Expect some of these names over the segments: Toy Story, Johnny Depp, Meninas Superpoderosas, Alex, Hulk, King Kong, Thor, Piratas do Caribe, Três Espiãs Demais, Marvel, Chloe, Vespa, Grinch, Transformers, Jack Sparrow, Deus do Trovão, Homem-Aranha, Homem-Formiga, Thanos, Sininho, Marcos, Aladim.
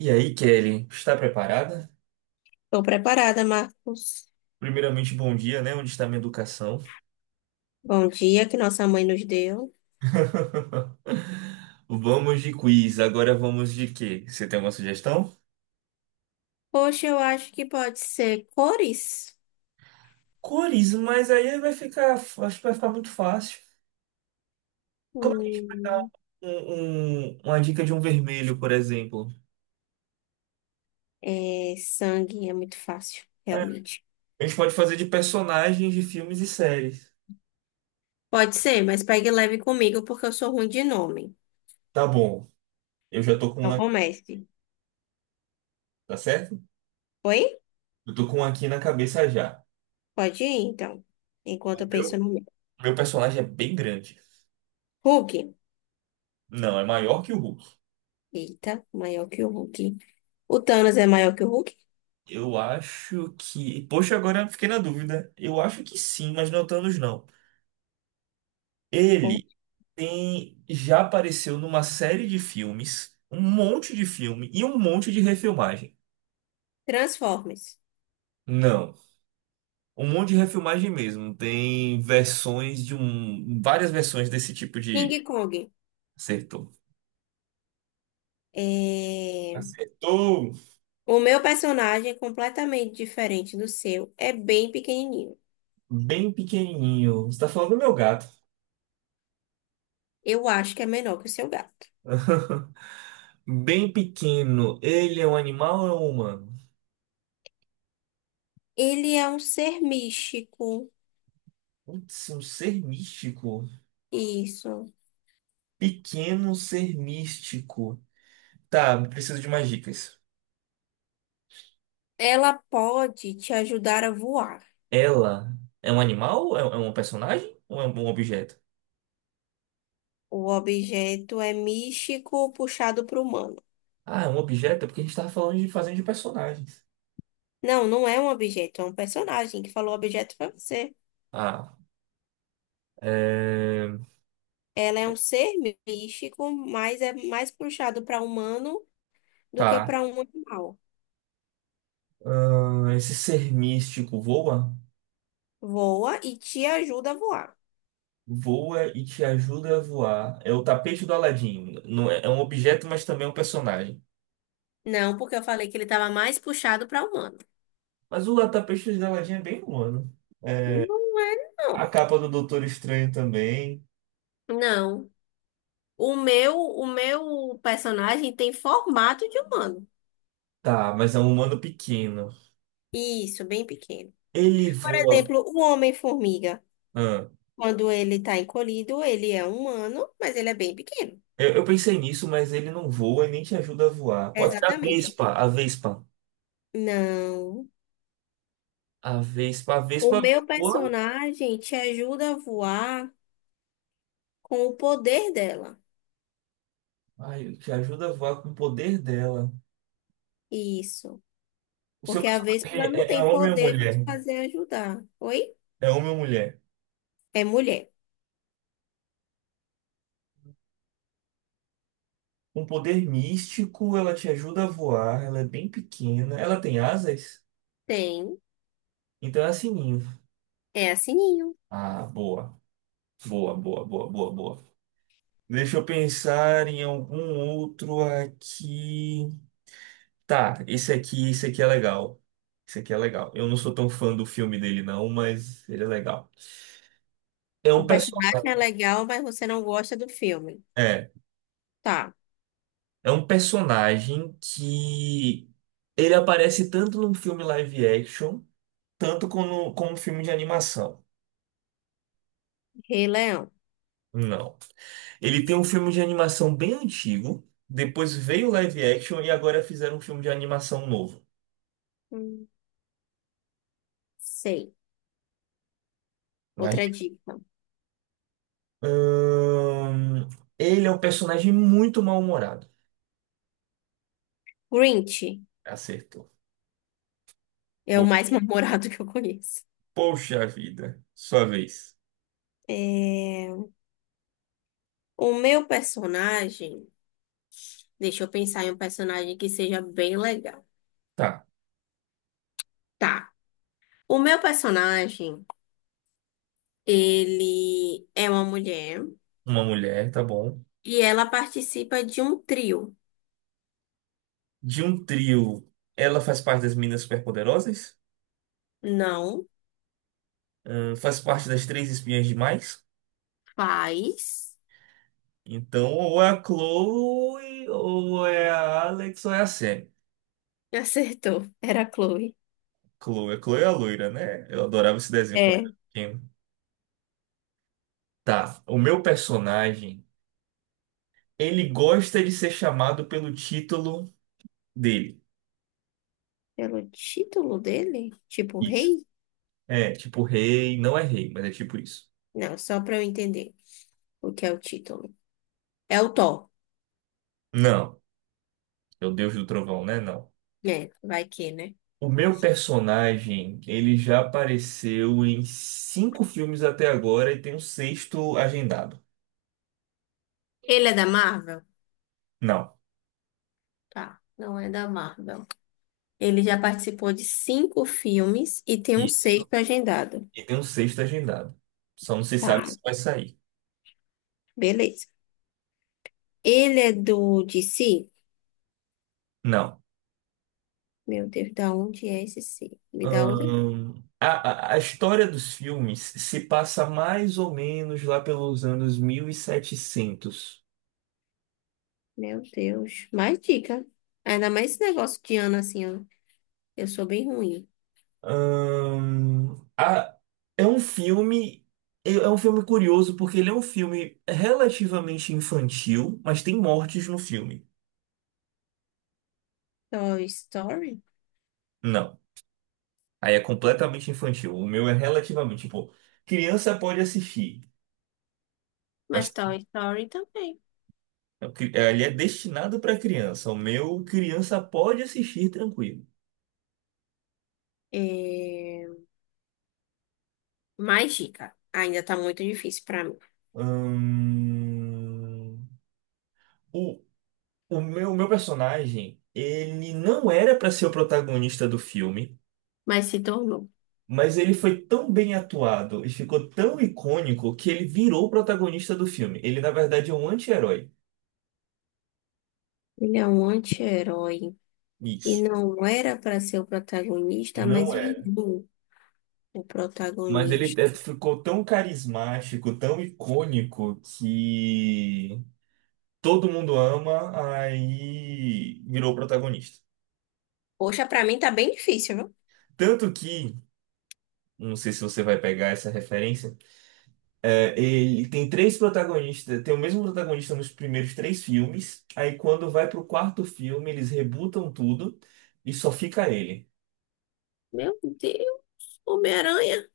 E aí, Kelly, está preparada? Estou preparada, Marcos. Primeiramente, bom dia, né? Onde está minha educação? Bom dia que nossa mãe nos deu. Vamos de quiz. Agora vamos de quê? Você tem alguma sugestão? Poxa, eu acho que pode ser cores. Cores, mas aí vai ficar, acho que vai ficar muito fácil. Como é que a gente vai dar Hum, uma dica de um vermelho, por exemplo? é, sangue é muito fácil, É, realmente. a gente pode fazer de personagens de filmes e séries. Pode ser, mas pegue leve comigo porque eu sou ruim de nome. Tá bom. Eu já tô com um, Então comece. tá certo? Oi? Eu tô com um aqui na cabeça já. Pode ir, então. Enquanto O eu penso meu, no meu. meu personagem é bem grande. Hulk. Não, é maior que o Hulk. Eita, maior que o Hulk. O Thanos é maior que o Hulk? Eu acho que. Poxa, agora eu fiquei na dúvida. Eu acho que sim, mas não é o Thanos, não. Ele tem... já apareceu numa série de filmes, um monte de filme e um monte de refilmagem. Transformers. Não, um monte de refilmagem mesmo. Tem versões de um. Várias versões desse tipo de. King Kong. Acertou. É... Acertou! O meu personagem é completamente diferente do seu, é bem pequenininho. Bem pequenininho. Você tá falando do meu gato. Eu acho que é menor que o seu gato. Bem pequeno. Ele é um animal ou é um humano? Ele é um ser místico. Putz, é um ser místico. Isso. Pequeno ser místico. Tá, preciso de mais dicas. Ela pode te ajudar a voar. Ela é um animal? É um personagem? Ou é um objeto? O objeto é místico puxado para o humano. Ah, é um objeto? É porque a gente tava falando de fazendo de personagens. Não, não é um objeto, é um personagem que falou objeto para você. Ah, é... Ela é um ser místico, mas é mais puxado para humano do que Tá. para um animal. Esse ser místico voa? Voa e te ajuda a voar. Voa e te ajuda a voar. É o tapete do Aladim. Não é, é um objeto, mas também é um personagem. Não, porque eu falei que ele estava mais puxado para humano. Mas o tapete do Aladim é bem humano. Não é, A não. capa do Doutor Estranho também. Não. O meu personagem tem formato de humano. Tá, mas é um humano pequeno. Isso, bem pequeno. Ele Por voa. exemplo, o Homem-Formiga, Ah, quando ele está encolhido, ele é humano, mas ele é bem pequeno. eu pensei nisso, mas ele não voa e nem te ajuda a voar. Pode ser a Exatamente. Vespa, a Vespa. Não. A Vespa, a O Vespa meu voa, personagem te ajuda a voar com o poder dela. ai, te ajuda a voar com o poder dela. Isso. O seu Porque a personagem Vespa ela é, não é é tem homem ou poder para mulher? te fazer ajudar. Oi? É homem ou mulher? É mulher. Um poder místico, ela te ajuda a voar, ela é bem pequena, ela tem asas, Tem. então é assim ninho. É a Sininho. Ah, boa, boa, boa, boa, boa, boa. Deixa eu pensar em algum outro aqui. Tá, esse aqui é legal. Esse aqui é legal. Eu não sou tão fã do filme dele, não, mas ele é legal. É O um personagem é personagem. legal, mas você não gosta do filme. É, Tá. é um personagem que ele aparece tanto num filme live action, tanto como um filme de animação. Rei Leão. Não. Ele tem um filme de animação bem antigo, depois veio o live action e agora fizeram um filme de animação novo. Hum, sei. Mas, Outra dica. hum, ele é um personagem muito mal-humorado. Grinch Acertou. é o mais memorado que eu conheço. Poxa vida, sua vez. É. O meu personagem. Deixa eu pensar em um personagem que seja bem legal. Tá, Tá. O meu personagem, ele é uma mulher uma mulher, tá bom. e ela participa de um trio. De um trio, ela faz parte das Meninas Superpoderosas, Não faz parte das Três Espiãs Demais. faz. Então, ou é a Chloe, ou é a Alex, ou é a Sam. Acertou. Era a Chloe. Chloe, a Chloe é a loira, né? Eu adorava esse desenho quando É. era pequeno. Tá, o meu personagem, ele gosta de ser chamado pelo título dele. Pelo título dele? Tipo Isso. rei? É, tipo rei, não é rei, mas é tipo isso. Não, só pra eu entender o que é o título. É o Thor, Não, é o Deus do Trovão, né? Não. né? Vai que, né? O meu personagem, ele já apareceu em cinco filmes até agora e tem um sexto agendado. Ele é da Marvel? Não. Tá, não é da Marvel. Ele já participou de cinco filmes e tem um Isso. sexto agendado. E tem um sexto agendado. Só não se Tá, sabe se vai sair. beleza. Ele é do DC? Não. Meu Deus, da onde é esse C? Me dá outra? A história dos filmes se passa mais ou menos lá pelos anos 1700. Meu Deus, mais dica. Ainda mais esse negócio de ano assim, ó. Eu sou bem ruim. Ahn, a- é um filme. É um filme curioso porque ele é um filme relativamente infantil, mas tem mortes no filme. Toy Story? Não. Aí é completamente infantil. O meu é relativamente, tipo, criança pode assistir, Mas mas Toy Story também. Ele é destinado para criança. O meu, criança pode assistir tranquilo. É... Mais dica. Ainda tá muito difícil pra mim. Hum, O, o meu personagem, ele não era para ser o protagonista do filme, Mas se tornou. mas ele foi tão bem atuado e ficou tão icônico que ele virou o protagonista do filme. Ele, na verdade, é um anti-herói. Ele é um anti-herói. E Isso. não era pra ser o protagonista, mas Não é. virou o Mas ele protagonista. é, ficou tão carismático, tão icônico, que todo mundo ama, aí virou protagonista. Poxa, pra mim tá bem difícil, viu? Tanto que, não sei se você vai pegar essa referência, é, ele tem três protagonistas, tem o mesmo protagonista nos primeiros três filmes, aí quando vai pro quarto filme, eles rebutam tudo e só fica ele. Meu Deus, Homem-Aranha.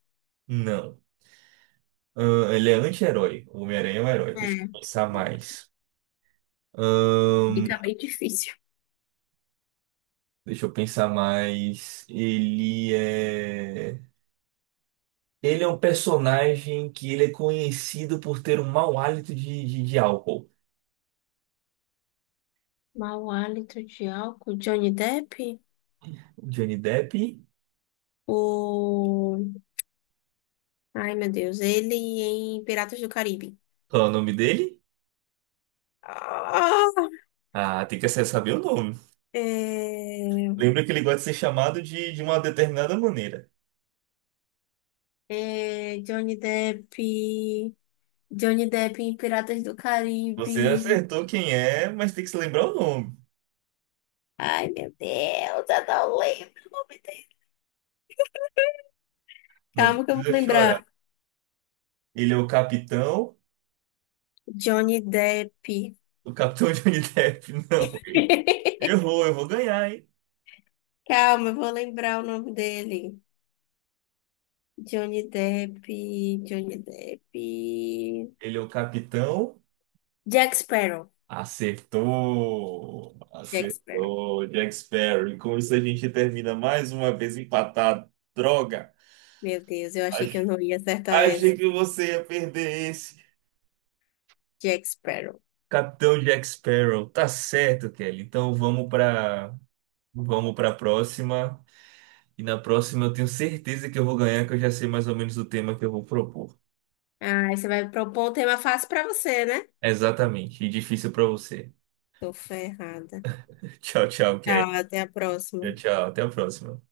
Não. Ele é anti-herói. O Homem-Aranha é um herói, deixa eu É, pensar mais. e tá bem difícil. Deixa eu pensar mais. Ele é. Ele é um personagem que ele é conhecido por ter um mau hálito de álcool. Mau hálito de álcool, Johnny Depp? Johnny Depp. O... Ai, meu Deus, ele em Piratas do Caribe. Qual é o nome dele? Ah, Ah, tem que acessar- saber o nome. é... Lembra que ele gosta de ser chamado de uma determinada maneira. É, Johnny Depp, Johnny Depp em Piratas do Você já Caribe. acertou quem é, mas tem que se lembrar o nome. Ai, meu Deus, eu não lembro o nome dele. Não Calma que eu vou precisa chorar. lembrar. Ele é o capitão. Johnny Depp. O capitão Johnny Depp, não. Errou, eu vou ganhar, hein? Calma, eu vou lembrar o nome dele. Johnny Depp, Johnny Depp. Ele é o capitão. Jack Sparrow. Acertou! Jack Sparrow. Acertou, Jack Sparrow. E com isso a gente termina mais uma vez empatado. Droga! Meu Deus, eu achei que Ach- eu não ia acertar Achei essa. que você ia perder esse. Jack Sparrow. Capitão Jack Sparrow. Tá certo, Kelly. Então vamos para a próxima. E na próxima eu tenho certeza que eu vou ganhar, que eu já sei mais ou menos o tema que eu vou propor. Ah, você vai propor um tema fácil pra você, né? Exatamente. E difícil para você. Tô ferrada. Tchau, tchau, Tchau, Kelly. até a Tchau, próxima. tchau. Até a próxima.